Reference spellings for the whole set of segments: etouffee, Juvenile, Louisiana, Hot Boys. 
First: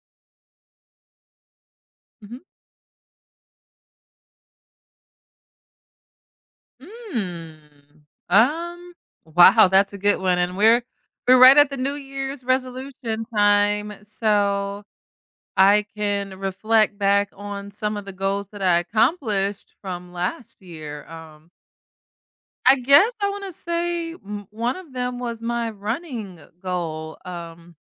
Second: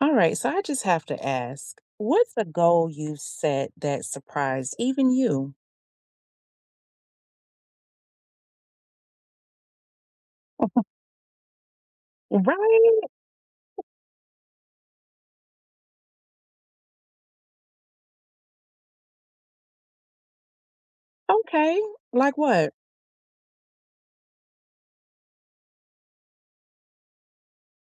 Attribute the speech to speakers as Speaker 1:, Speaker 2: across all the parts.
Speaker 1: All right, so I just have to ask, what's
Speaker 2: Mhm.
Speaker 1: a goal you've set that surprised even you?
Speaker 2: Mm. Um, wow, that's a good one, and we're right at the New Year's
Speaker 1: Right?
Speaker 2: resolution time, so I can reflect back on some of the goals that I accomplished from last year.
Speaker 1: Okay. Like what?
Speaker 2: I guess I wanna say m one of them was my running goal.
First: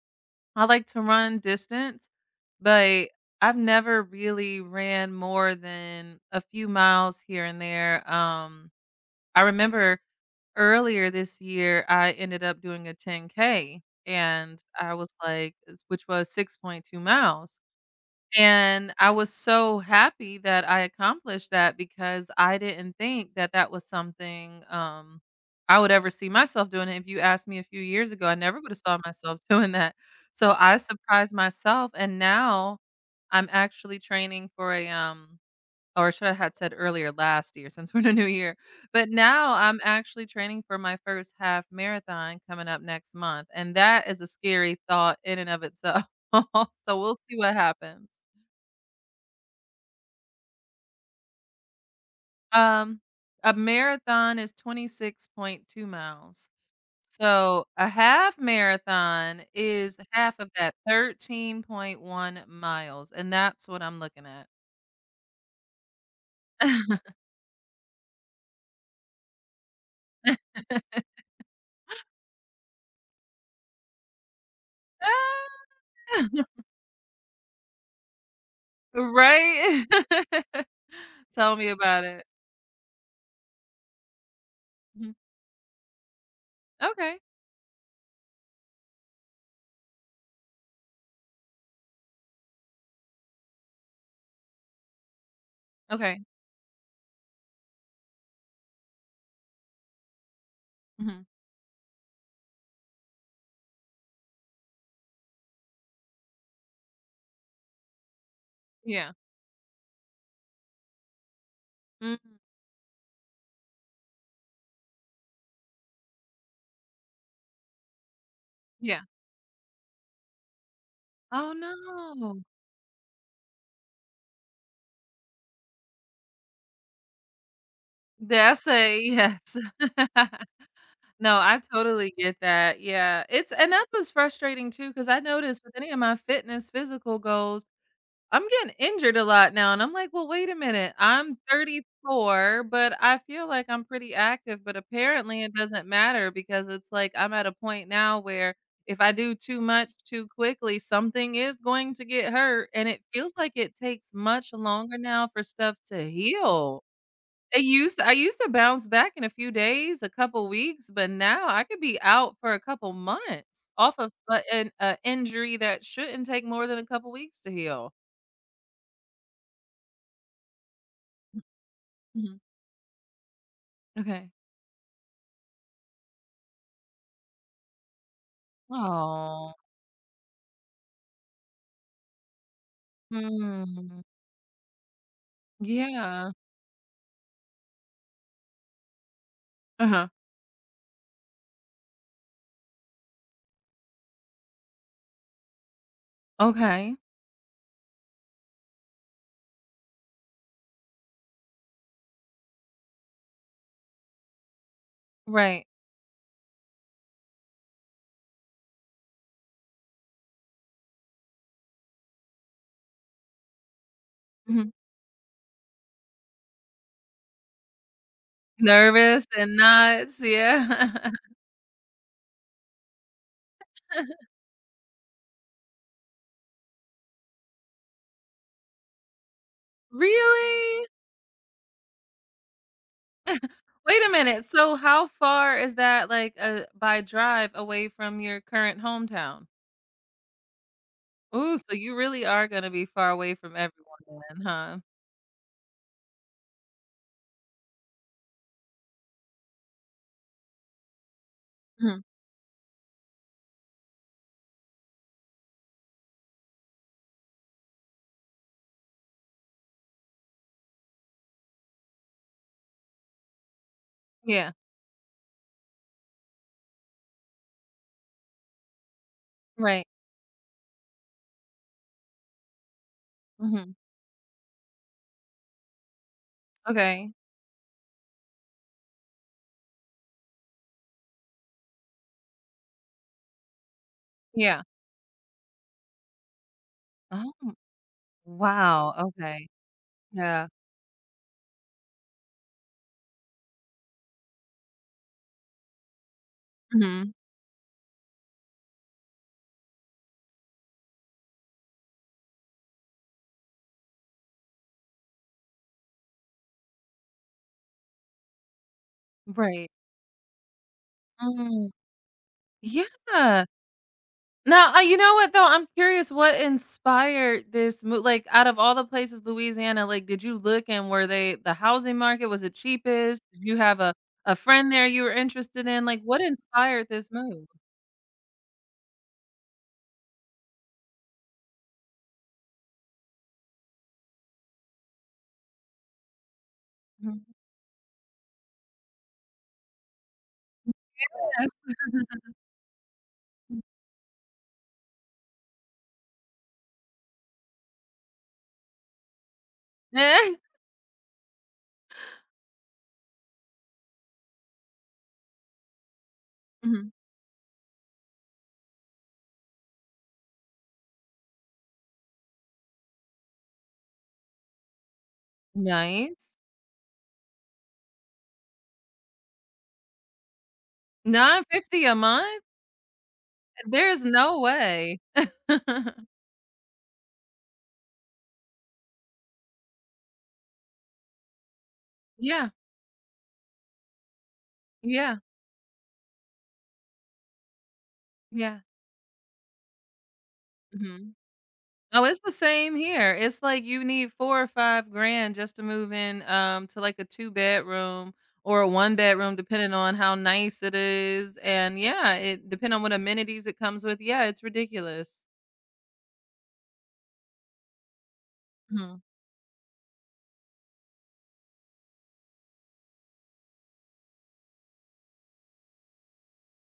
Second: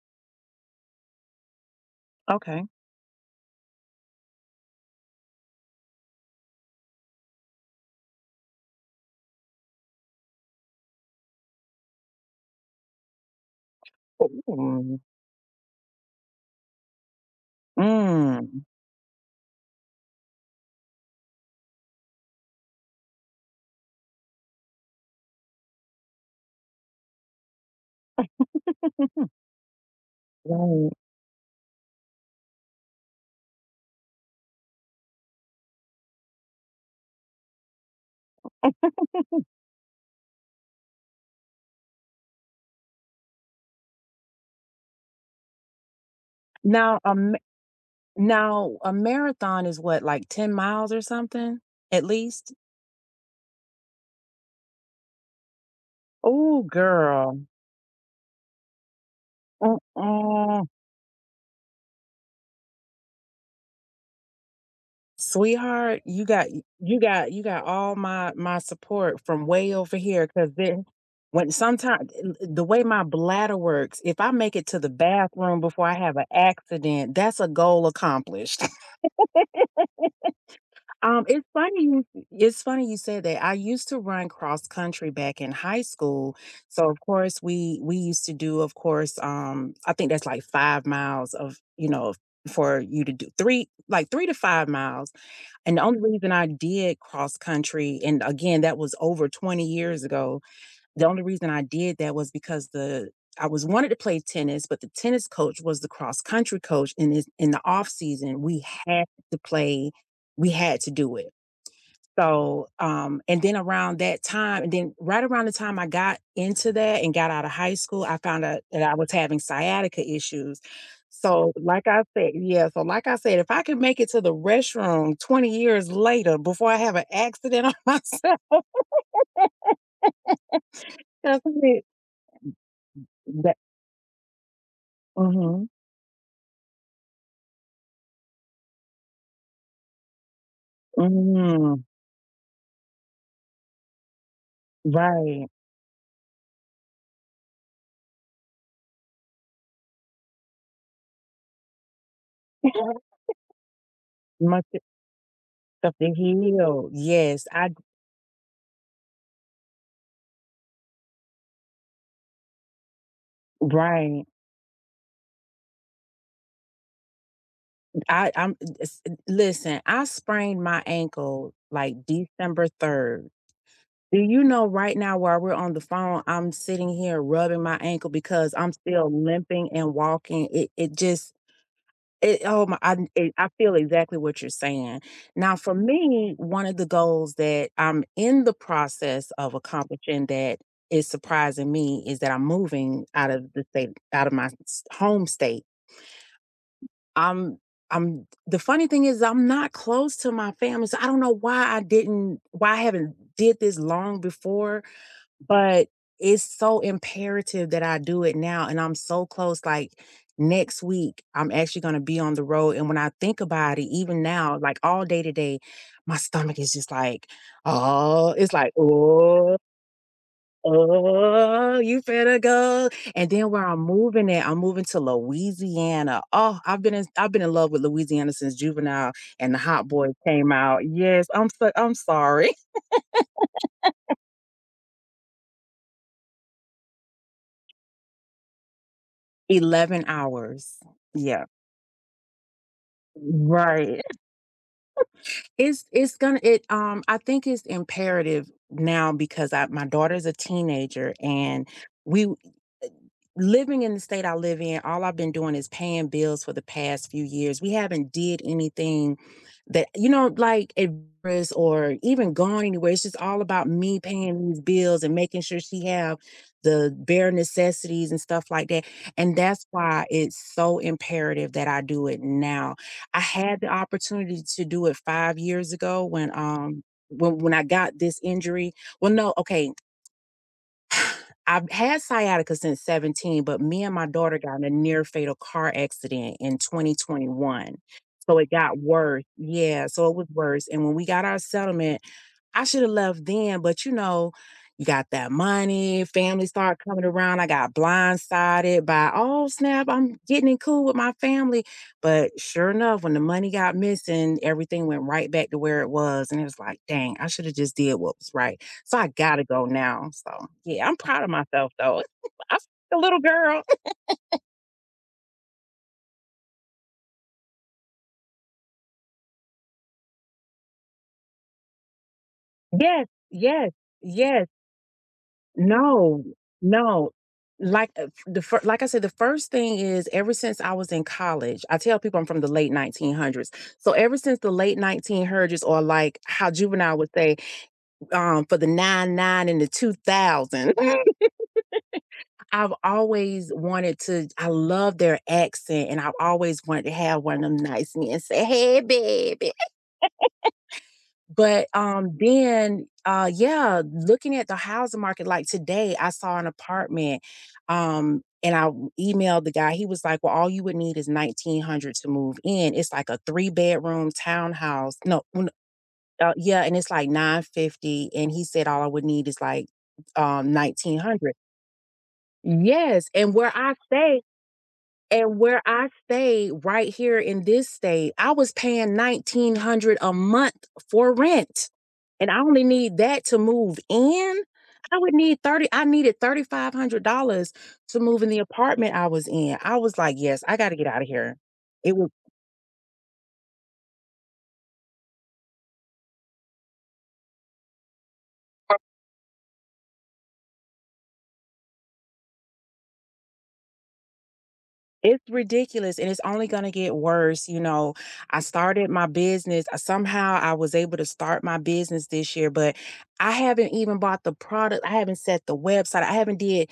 Speaker 2: I like to run distance,
Speaker 1: Okay.
Speaker 2: but I've never really ran more than a few miles here and there, I remember earlier this year, I ended up doing a 10K and I
Speaker 1: Ooh.
Speaker 2: was like, which was 6.2 miles.
Speaker 1: Mm.
Speaker 2: And I was so happy that I accomplished that because I didn't think that that was something I would ever see myself doing. If you asked me a few years ago, I never would have saw myself doing that. So I
Speaker 1: Right.
Speaker 2: surprised myself. And now I'm actually training for a or should I had said earlier last year since we're in a new year. But now I'm actually training for my first half marathon coming up next month, and that is a scary thought in and of itself. So
Speaker 1: Now,
Speaker 2: we'll
Speaker 1: um,
Speaker 2: see what happens.
Speaker 1: now a marathon is what, like 10 miles or something, at least?
Speaker 2: Um, a marathon is 26.2 miles.
Speaker 1: Oh, girl.
Speaker 2: So a half marathon is half of
Speaker 1: Mm-mm.
Speaker 2: that 13.1 miles, and that's what I'm looking at.
Speaker 1: Sweetheart, you got you got you got all my support from way over here. Cause then when sometimes the way my bladder works, if I make it to the bathroom before I have an accident, that's a goal accomplished.
Speaker 2: Right?
Speaker 1: Um, it's
Speaker 2: Tell me
Speaker 1: funny
Speaker 2: about
Speaker 1: you
Speaker 2: it.
Speaker 1: it's funny you said that. I used to run cross country
Speaker 2: Mhm.
Speaker 1: back in high school. So of
Speaker 2: Okay.
Speaker 1: course we used to do, of course, I think that's like 5 miles of, for you to do three, like 3 to 5 miles. And the only
Speaker 2: Okay.
Speaker 1: reason I did cross country, and again, that was over 20 years ago, the only
Speaker 2: Mhm.
Speaker 1: reason I did that was because the I was wanted to play tennis, but the tennis coach was the cross country coach, and it's in the off season,
Speaker 2: Yeah.
Speaker 1: to play, we had to do it.
Speaker 2: Mm.
Speaker 1: So, and then around that time, and then right around the time I got into that and got out of high school, I found out that I
Speaker 2: Yeah.
Speaker 1: was having sciatica issues.
Speaker 2: Oh,
Speaker 1: So, like I said,
Speaker 2: no.
Speaker 1: yeah, so like I said, if I can make it to the restroom 20 years later before I have an accident on
Speaker 2: The
Speaker 1: myself,
Speaker 2: essay, yes. No,
Speaker 1: that's
Speaker 2: I
Speaker 1: it.
Speaker 2: totally get that. Yeah. It's
Speaker 1: That,
Speaker 2: and that's what's frustrating too because I noticed
Speaker 1: hmm
Speaker 2: with any of my fitness, physical goals, I'm getting injured a lot now, and I'm like, "Well, wait a minute. I'm 34, but I feel like I'm pretty active, but apparently
Speaker 1: Right.
Speaker 2: it doesn't matter because it's like I'm at a point now where if I do too much too quickly, something is going to get hurt, and it feels like it takes much
Speaker 1: Much
Speaker 2: longer now for stuff
Speaker 1: stuff
Speaker 2: to
Speaker 1: to
Speaker 2: heal.
Speaker 1: heal. Yes,
Speaker 2: It
Speaker 1: I
Speaker 2: used I used to bounce back in a few days, a couple weeks, but now I could be out for a couple months off of
Speaker 1: right.
Speaker 2: s- a an a injury that shouldn't take more than a couple weeks to heal.
Speaker 1: I I'm it's listen, I sprained my ankle like December 3rd. Do
Speaker 2: Okay.
Speaker 1: you know right now while we're on the phone, I'm sitting here rubbing my ankle because I'm still
Speaker 2: Oh.
Speaker 1: limping and walking. It just It oh my I it I feel
Speaker 2: Mm.
Speaker 1: exactly what you're saying. Now for
Speaker 2: Yeah.
Speaker 1: me, one of the goals that I'm in the process of
Speaker 2: Uh-huh.
Speaker 1: accomplishing that is surprising me is that I'm moving out of the state out of home state.
Speaker 2: Okay.
Speaker 1: I'm I'm The funny thing is I'm not close to my family, so I don't know why I haven't did this long before,
Speaker 2: Right.
Speaker 1: but it's so imperative that I do it now, and I'm so close, like, next week, I'm actually gonna be on the road, and when I think about it, even now,
Speaker 2: Mhm.
Speaker 1: like, all day today, my stomach is just like, "Oh," it's like,
Speaker 2: Nervous and
Speaker 1: "Oh,
Speaker 2: nuts, yeah.
Speaker 1: oh, you better go," and then where I'm moving at, I'm moving to Louisiana. Oh, I've been in love with Louisiana since Juvenile and the Hot Boys came out.
Speaker 2: Really?
Speaker 1: Yes, I'm so I'm sorry.
Speaker 2: Wait a minute, so how far is that, like, by drive away from your current hometown?
Speaker 1: 11 hours. Yeah.
Speaker 2: Ooh, so you really are gonna be far away from
Speaker 1: Right.
Speaker 2: everyone then, huh?
Speaker 1: It's gonna it I think it's imperative now because I my daughter's a teenager and
Speaker 2: Mhm.
Speaker 1: we living in the state I live in, all I've been doing is paying bills for the past few years. We haven't did anything that like adventurous or even gone anywhere. It's just all about me paying
Speaker 2: Yeah.
Speaker 1: these bills and making sure she have the bare necessities and stuff like that. And that's
Speaker 2: Right.
Speaker 1: why it's so imperative that I do it now. I had the
Speaker 2: Mhm.
Speaker 1: opportunity to do it 5 years ago when
Speaker 2: Okay.
Speaker 1: I got this injury. Well, no, okay, I've had sciatica since 17, but me and my daughter got
Speaker 2: Yeah.
Speaker 1: in a near fatal car accident in
Speaker 2: Oh,
Speaker 1: 2021. So it got
Speaker 2: wow,
Speaker 1: worse.
Speaker 2: okay.
Speaker 1: Yeah, so it was
Speaker 2: Yeah.
Speaker 1: worse. And when we got our settlement, I should have left then, but you know, you got that money, family start coming
Speaker 2: Mhm.
Speaker 1: around. I got blindsided by, oh snap, I'm getting in cool with my family. But sure enough, when the money got missing, everything went right back to where it was. And it was like, dang, I should have just did what was right. So I gotta go
Speaker 2: Right.
Speaker 1: now. So yeah, I'm proud of
Speaker 2: Mm.
Speaker 1: myself though. I was a little
Speaker 2: Yeah.
Speaker 1: girl.
Speaker 2: Now, you know what though? I'm curious what inspired this move. Like, out of all the places, Louisiana, like, did you look and were they the housing market was it
Speaker 1: Yes,
Speaker 2: cheapest? Did you
Speaker 1: yes,
Speaker 2: have a
Speaker 1: yes.
Speaker 2: friend there you were interested in? Like, what
Speaker 1: No,
Speaker 2: inspired this
Speaker 1: no.
Speaker 2: move?
Speaker 1: Like like I said, the first thing is ever since I was in college, I tell people I'm from the late 1900s. So ever since the late 1900s, or like how juvenile would
Speaker 2: Mhm.
Speaker 1: say, for the nine nine and the 2000,
Speaker 2: Yes.
Speaker 1: I've always wanted to. I love their accent, and I've always wanted to have one of them nice men say, "Hey, baby."
Speaker 2: Eh?
Speaker 1: But, yeah, looking at the housing market, like today, I saw an
Speaker 2: Mhm.
Speaker 1: apartment, emailed the guy. He was like, "Well, all you would need is 1,900 to move in." It's like a three-bedroom townhouse. No, n-
Speaker 2: Nice.
Speaker 1: yeah, and it's like 950, and he said all I would need is like, 1,900.
Speaker 2: 950 a month?
Speaker 1: Yes,
Speaker 2: There's no way.
Speaker 1: and where I stay right here in this state, I was paying 1,900 a month for rent and I
Speaker 2: Yeah.
Speaker 1: only need that to move in. I would
Speaker 2: Yeah.
Speaker 1: need 30 I needed $3,500 to move in the
Speaker 2: Yeah.
Speaker 1: apartment I was in. I was like, "Yes, I gotta get out of
Speaker 2: Mhm.
Speaker 1: here." It
Speaker 2: Oh,
Speaker 1: was
Speaker 2: it's the same here. It's like you need 4 or 5 grand just to move in to like a two bedroom or a one bedroom, depending on how nice it is. And yeah, it depend on what amenities it comes with. Yeah, it's
Speaker 1: it's
Speaker 2: ridiculous.
Speaker 1: ridiculous and it's only gonna get worse, you know. I started
Speaker 2: Hmm.
Speaker 1: my business. I somehow I was able to start my business this year, but I haven't even bought the product. I haven't set the website. I haven't did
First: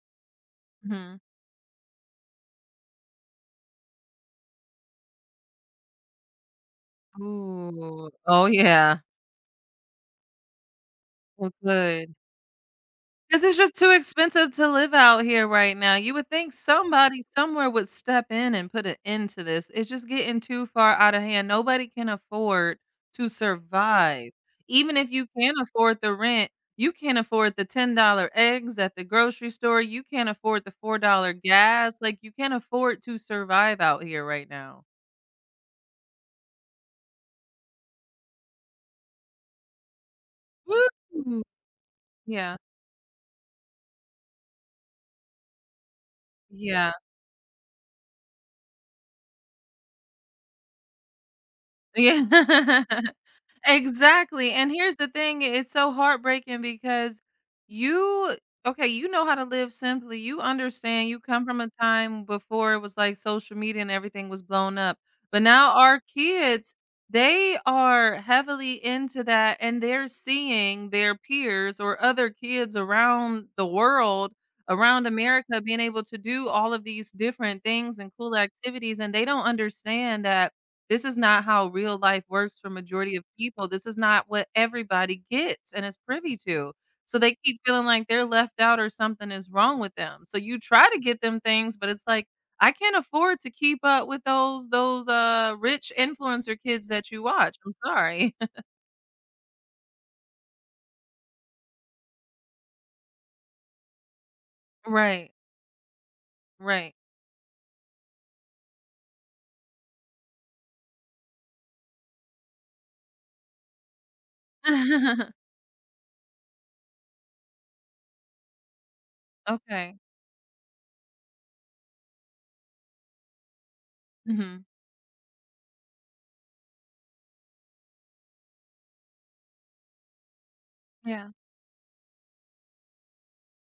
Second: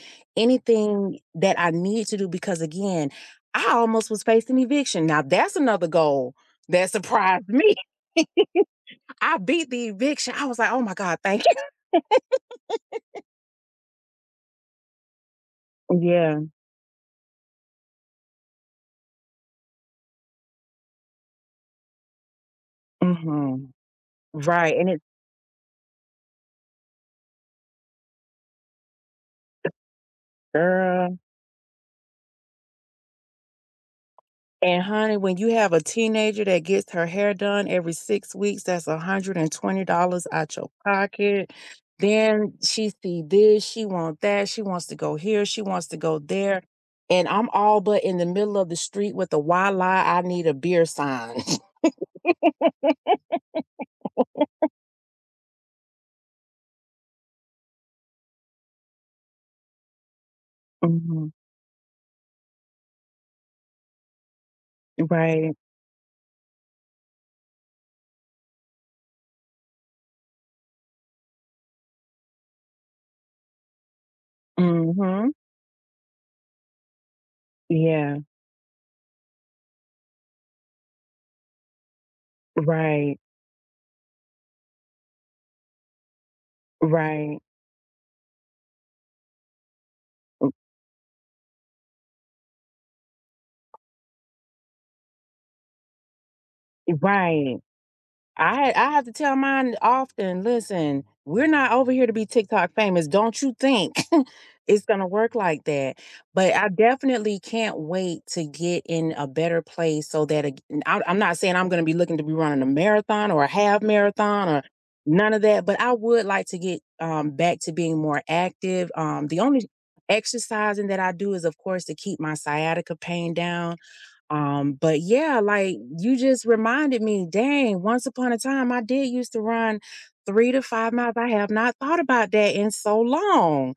Speaker 2: Hmm.
Speaker 1: anything that I need to do because again, I almost was facing eviction. Now that's another goal that surprised me.
Speaker 2: Ooh. Oh, yeah.
Speaker 1: I beat the eviction. I was like, "Oh my god, thank
Speaker 2: Well, good. This is just too expensive to live out here right now.
Speaker 1: you."
Speaker 2: You would
Speaker 1: Yeah,
Speaker 2: think somebody somewhere would step in and put an end to this. It's just getting too far out of hand. Nobody can afford
Speaker 1: mm
Speaker 2: to
Speaker 1: mhm.
Speaker 2: survive.
Speaker 1: Right, and
Speaker 2: Even
Speaker 1: it's
Speaker 2: if you can afford the rent, you can't afford the $10 eggs at the grocery store. You can't afford the
Speaker 1: girl.
Speaker 2: $4 gas. Like, you can't afford to survive out here right now.
Speaker 1: And honey, when you have a teenager that gets her hair done every 6 weeks, that's $120 out your
Speaker 2: Woo!
Speaker 1: pocket. Then
Speaker 2: Yeah.
Speaker 1: she see this, she want that, she wants to go here, she wants to go there,
Speaker 2: Yeah.
Speaker 1: and I'm all but in the middle of the street with a "Why lie, I need a beer" sign.
Speaker 2: Yeah. Exactly, and here's the thing, it's so heartbreaking because you okay, you know how to live simply, you understand, you
Speaker 1: Mhm.
Speaker 2: come from a time before it was like social media and everything was blown up, but
Speaker 1: Right.
Speaker 2: now our kids, they are heavily into that and they're seeing their peers or other kids around the world, around
Speaker 1: Mhm.
Speaker 2: America being able to do all of these different things and
Speaker 1: Yeah.
Speaker 2: cool activities, and they don't understand that this is not how real life works for majority
Speaker 1: Right.
Speaker 2: of people. This is not what everybody gets and is privy to. So they
Speaker 1: Right.
Speaker 2: keep feeling like they're left out or something is wrong with them. So you try to get them things, but it's like, I can't afford to keep up with those rich influencer kids that you watch.
Speaker 1: Right.
Speaker 2: I'm sorry.
Speaker 1: I have to tell mine often, listen, we're not over here to be TikTok famous. Don't you think it's gonna
Speaker 2: Right.
Speaker 1: work like that? But I
Speaker 2: Right.
Speaker 1: definitely can't wait to get in a better place so that I'm not saying I'm gonna be looking to be running a marathon or a half marathon or none of that, but I would like to get back to being more active. The only
Speaker 2: Okay.
Speaker 1: exercising that I do is, of course, to keep my sciatica pain down,
Speaker 2: Hmm.
Speaker 1: but yeah, like you just reminded me, dang, once upon a time I did used to run 3 to 5 miles. I
Speaker 2: Yeah.
Speaker 1: have not thought about that in so long.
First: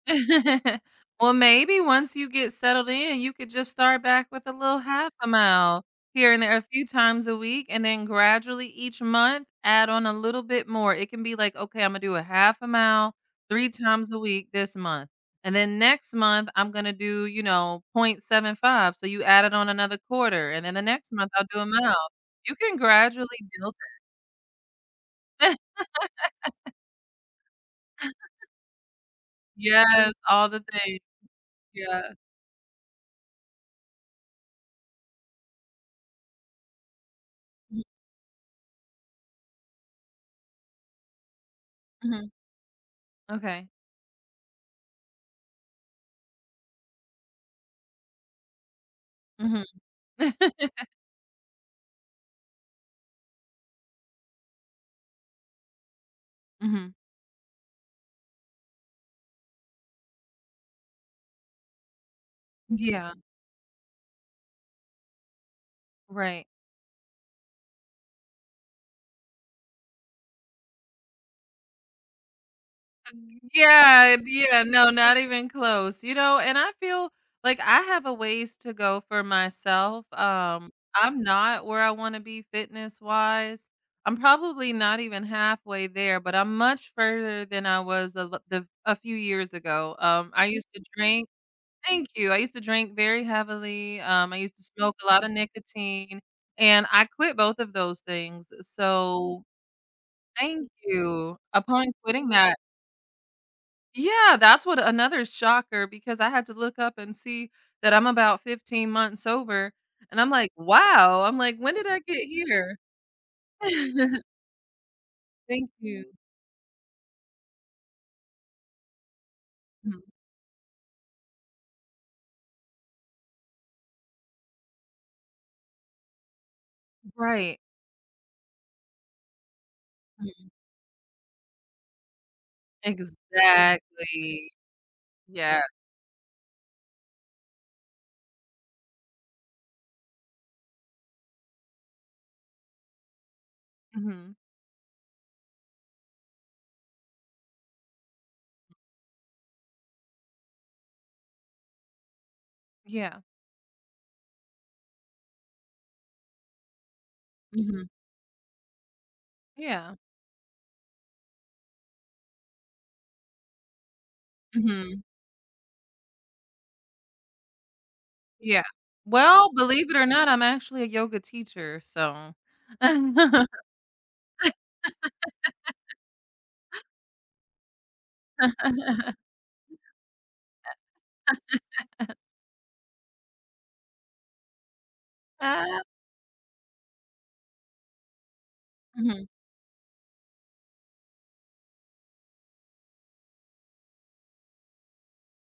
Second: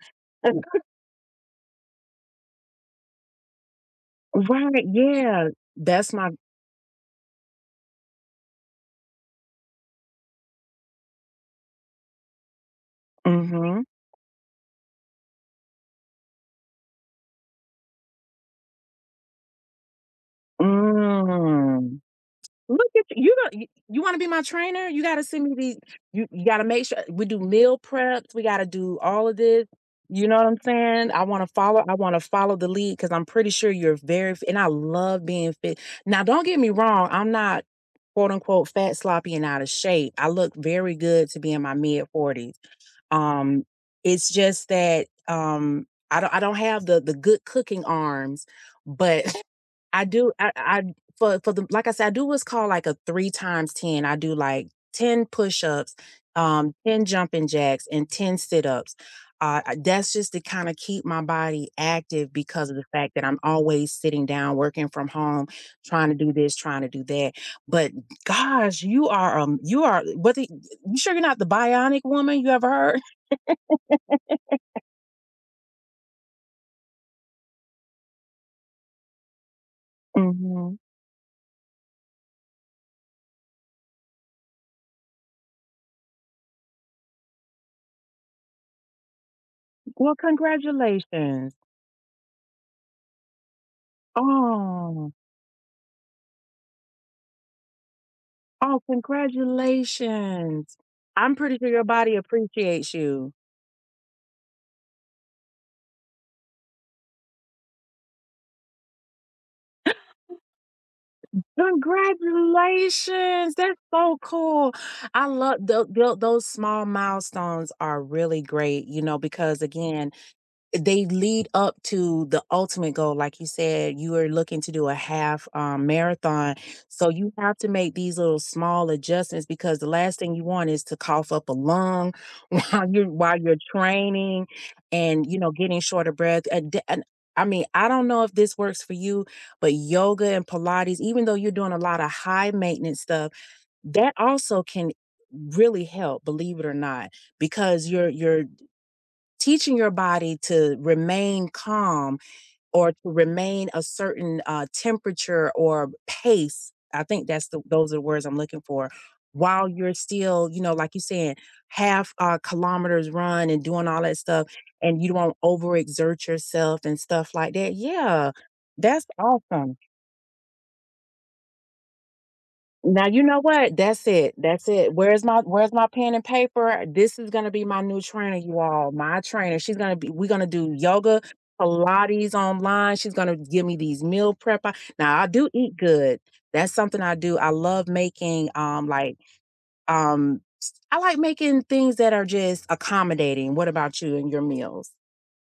Speaker 1: Uh,
Speaker 2: Well, maybe once you get settled in, you could just start back with a little
Speaker 1: Right,
Speaker 2: half a
Speaker 1: yeah.
Speaker 2: mile
Speaker 1: That's my
Speaker 2: here and there a few times a week, and then gradually each month add on a little bit more. It can be like, okay, I'm gonna do a half a mile three
Speaker 1: mm-hmm.
Speaker 2: times a week this month. And then next month, I'm gonna do, you know, .75. So you added on another quarter, and then the next month I'll do a
Speaker 1: Mm.
Speaker 2: mile. You can
Speaker 1: Look at you, you
Speaker 2: gradually
Speaker 1: gon' you
Speaker 2: build
Speaker 1: you wanna be my trainer? You gotta send me
Speaker 2: it.
Speaker 1: these you gotta make sure we do meal preps, we gotta do all of this,
Speaker 2: Yes,
Speaker 1: you know what
Speaker 2: all
Speaker 1: I'm
Speaker 2: the things.
Speaker 1: saying? I
Speaker 2: Yeah.
Speaker 1: wanna follow the lead because 'cause I'm pretty sure you're very f and I love being fit. Now, don't get me wrong, I'm not, quote, unquote, "fat, sloppy, and out of shape." I look very good to be in my
Speaker 2: Mhm.
Speaker 1: mid-40s. Um,
Speaker 2: Okay.
Speaker 1: it's just that, I don't have the good cooking arms, but
Speaker 2: Hmm.
Speaker 1: I do I for the like I said, I do what's called like a 3 times 10. I do like 10 push-ups,
Speaker 2: Hmm.
Speaker 1: 10 jumping jacks, and 10 sit-ups. I that's just to kinda keep my body active because of the
Speaker 2: Yeah,
Speaker 1: fact that I'm always sitting down, working from home, trying to do
Speaker 2: right.
Speaker 1: this, trying to do that. But gosh, you are whether you sure you're not the bionic woman you ever heard?
Speaker 2: Yeah, yeah, no, not even close, you know, and I feel like I have a ways to go for myself.
Speaker 1: Mhm.
Speaker 2: I'm not where I wanna be fitness-wise. I'm probably not even halfway there, but I'm much further than I was a l the a few years ago.
Speaker 1: Well,
Speaker 2: I used to drink.
Speaker 1: congratulations.
Speaker 2: Thank you. I used to drink very heavily, I used to smoke a
Speaker 1: Oh.
Speaker 2: lot of nicotine, and I quit both of those things,
Speaker 1: Oh,
Speaker 2: so thank
Speaker 1: congratulations. I'm
Speaker 2: you.
Speaker 1: pretty sure your
Speaker 2: Upon
Speaker 1: body
Speaker 2: quitting that.
Speaker 1: appreciates you.
Speaker 2: Yeah, that's what another shocker because I had to look up and see that I'm about 15 months sober, and I'm like, "Wow." I'm like, "When did I get here?"
Speaker 1: Congratulations. That's so cool. I love
Speaker 2: Thank you.
Speaker 1: those small milestones are really great, you know, because
Speaker 2: Mhm.
Speaker 1: again they lead up to the ultimate goal. Like you said, you are looking to do a half marathon. So you have
Speaker 2: Right.
Speaker 1: to make these little small adjustments because the last thing you
Speaker 2: Mhm.
Speaker 1: want is to cough up a lung while you're training
Speaker 2: Exactly.
Speaker 1: and you know
Speaker 2: Yeah.
Speaker 1: getting short of breath. I mean, I don't know if this works for you, but yoga and Pilates, even though you're doing a lot of high maintenance stuff, that
Speaker 2: Mhm.
Speaker 1: also can really help, believe it or not, because you're teaching your body to remain calm or to
Speaker 2: Yeah.
Speaker 1: remain a certain temperature or pace. I think that's the
Speaker 2: Mhm.
Speaker 1: those are the words I'm looking for. While you're
Speaker 2: Yeah.
Speaker 1: still, you know, like you saying, half kilometers run and doing all that stuff,
Speaker 2: Mhm.
Speaker 1: and you don't overexert yourself and stuff like that. Yeah,
Speaker 2: Yeah.
Speaker 1: that's
Speaker 2: Well,
Speaker 1: awesome.
Speaker 2: believe it or not, I'm actually a yoga teacher, so.
Speaker 1: Now you know what? That's it. That's it. Where's my pen and paper? This is gonna be my new trainer, you all. My trainer. She's gonna be we're gonna do yoga, Pilates online. She's gonna give me these meal prep. Now I do eat good. That's something I do. I love making
Speaker 2: Mhm.
Speaker 1: I like making things that are just accommodating. What about you and your meals?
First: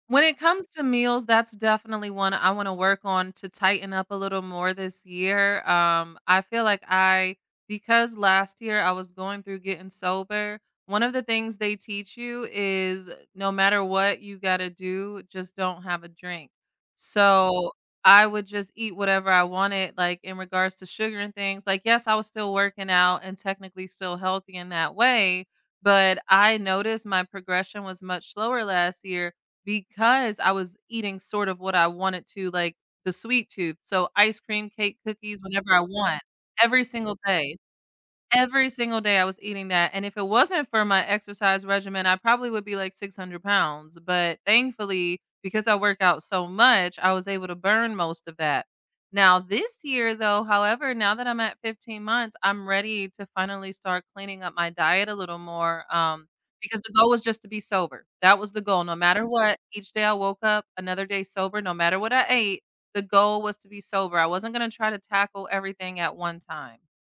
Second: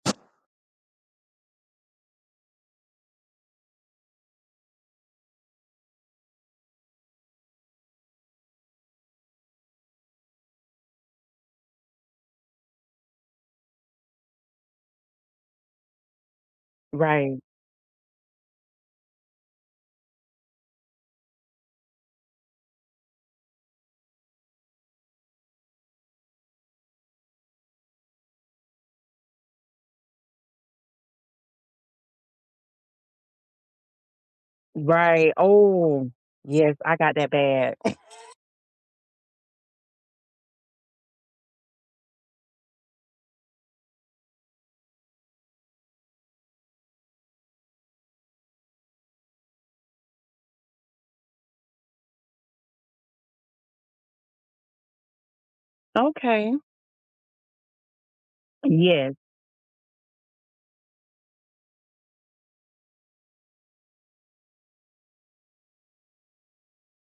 Speaker 2: When it comes to meals, that's definitely one I wanna work on to tighten up a little more this year. I feel like I because last year I was going through getting sober, one of the things they teach you is no matter what you gotta do, just don't have a drink.
Speaker 1: Right.
Speaker 2: So, I would just eat whatever I wanted, like, in regards to sugar and things. Like, yes, I was still working out and technically still healthy in that way, but I noticed my progression was much slower last year because I was eating sort of what I wanted to, like, the sweet tooth, so ice cream, cake,
Speaker 1: Right.
Speaker 2: cookies whenever I
Speaker 1: Oh
Speaker 2: want,
Speaker 1: yes,
Speaker 2: every
Speaker 1: I got
Speaker 2: single
Speaker 1: that
Speaker 2: day.
Speaker 1: bad.
Speaker 2: Every single day I was eating that, and if it wasn't for my exercise regimen, I probably would be like 600 pounds, but thankfully, because I work out so much, I was able to burn most of that. Now this year though, however, now that I'm at 15 months, I'm ready to finally start cleaning up my diet a little more,
Speaker 1: Okay.
Speaker 2: because the goal was just to be sober. That was the goal, no
Speaker 1: Yes.
Speaker 2: matter what, each day I woke up, another day sober, no matter what I ate, the goal was to be sober. I wasn't gonna try to tackle everything at one time.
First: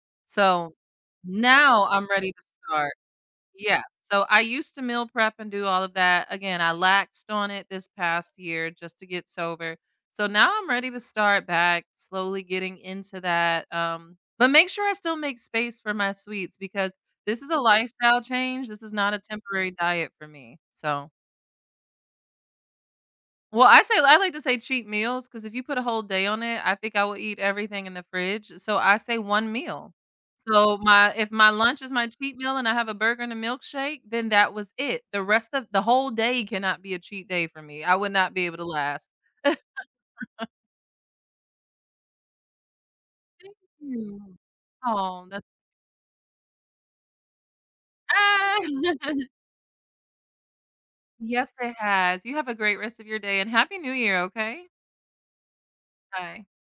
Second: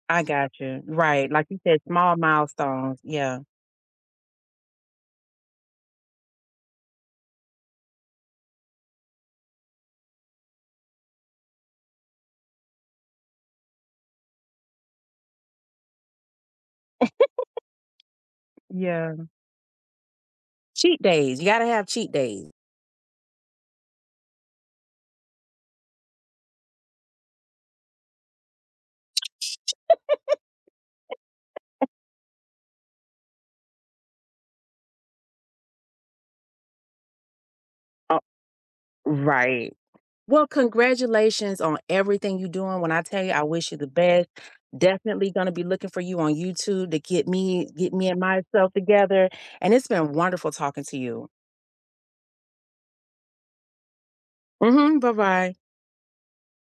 Speaker 1: I got
Speaker 2: So,
Speaker 1: you. Right, like you said,
Speaker 2: now I'm
Speaker 1: small
Speaker 2: ready to start.
Speaker 1: milestones. Yeah.
Speaker 2: Yeah, so I used to meal prep and do all of that. Again, I laxed on it this past year just to get sober. So now I'm ready to start back slowly getting into that, but make sure I still make space for my sweets because this is a lifestyle change. This is
Speaker 1: Yeah.
Speaker 2: not a temporary diet for me.
Speaker 1: Cheat
Speaker 2: So,
Speaker 1: days, you gotta have cheat days.
Speaker 2: well, I like to say cheat meals because if you put a whole day on it, I think I will eat everything in the fridge, so I say one meal. So my if my lunch is my cheat meal and I have a burger and a milkshake, then that was it. The rest of the whole day cannot be a cheat day for me. I would
Speaker 1: Uh,
Speaker 2: not be able to last.
Speaker 1: right. Well, congratulations on everything you are doing. When I tell you, I wish you the best.
Speaker 2: Mm. Aw,
Speaker 1: Definitely
Speaker 2: that's.
Speaker 1: gonna be looking for you on YouTube to get me and
Speaker 2: Ah!
Speaker 1: myself together, and it's been wonderful talking to you.
Speaker 2: Yes, it has. You have a great rest of your day, and happy New Year, okay?
Speaker 1: Mhm, bye-bye.
Speaker 2: Bye.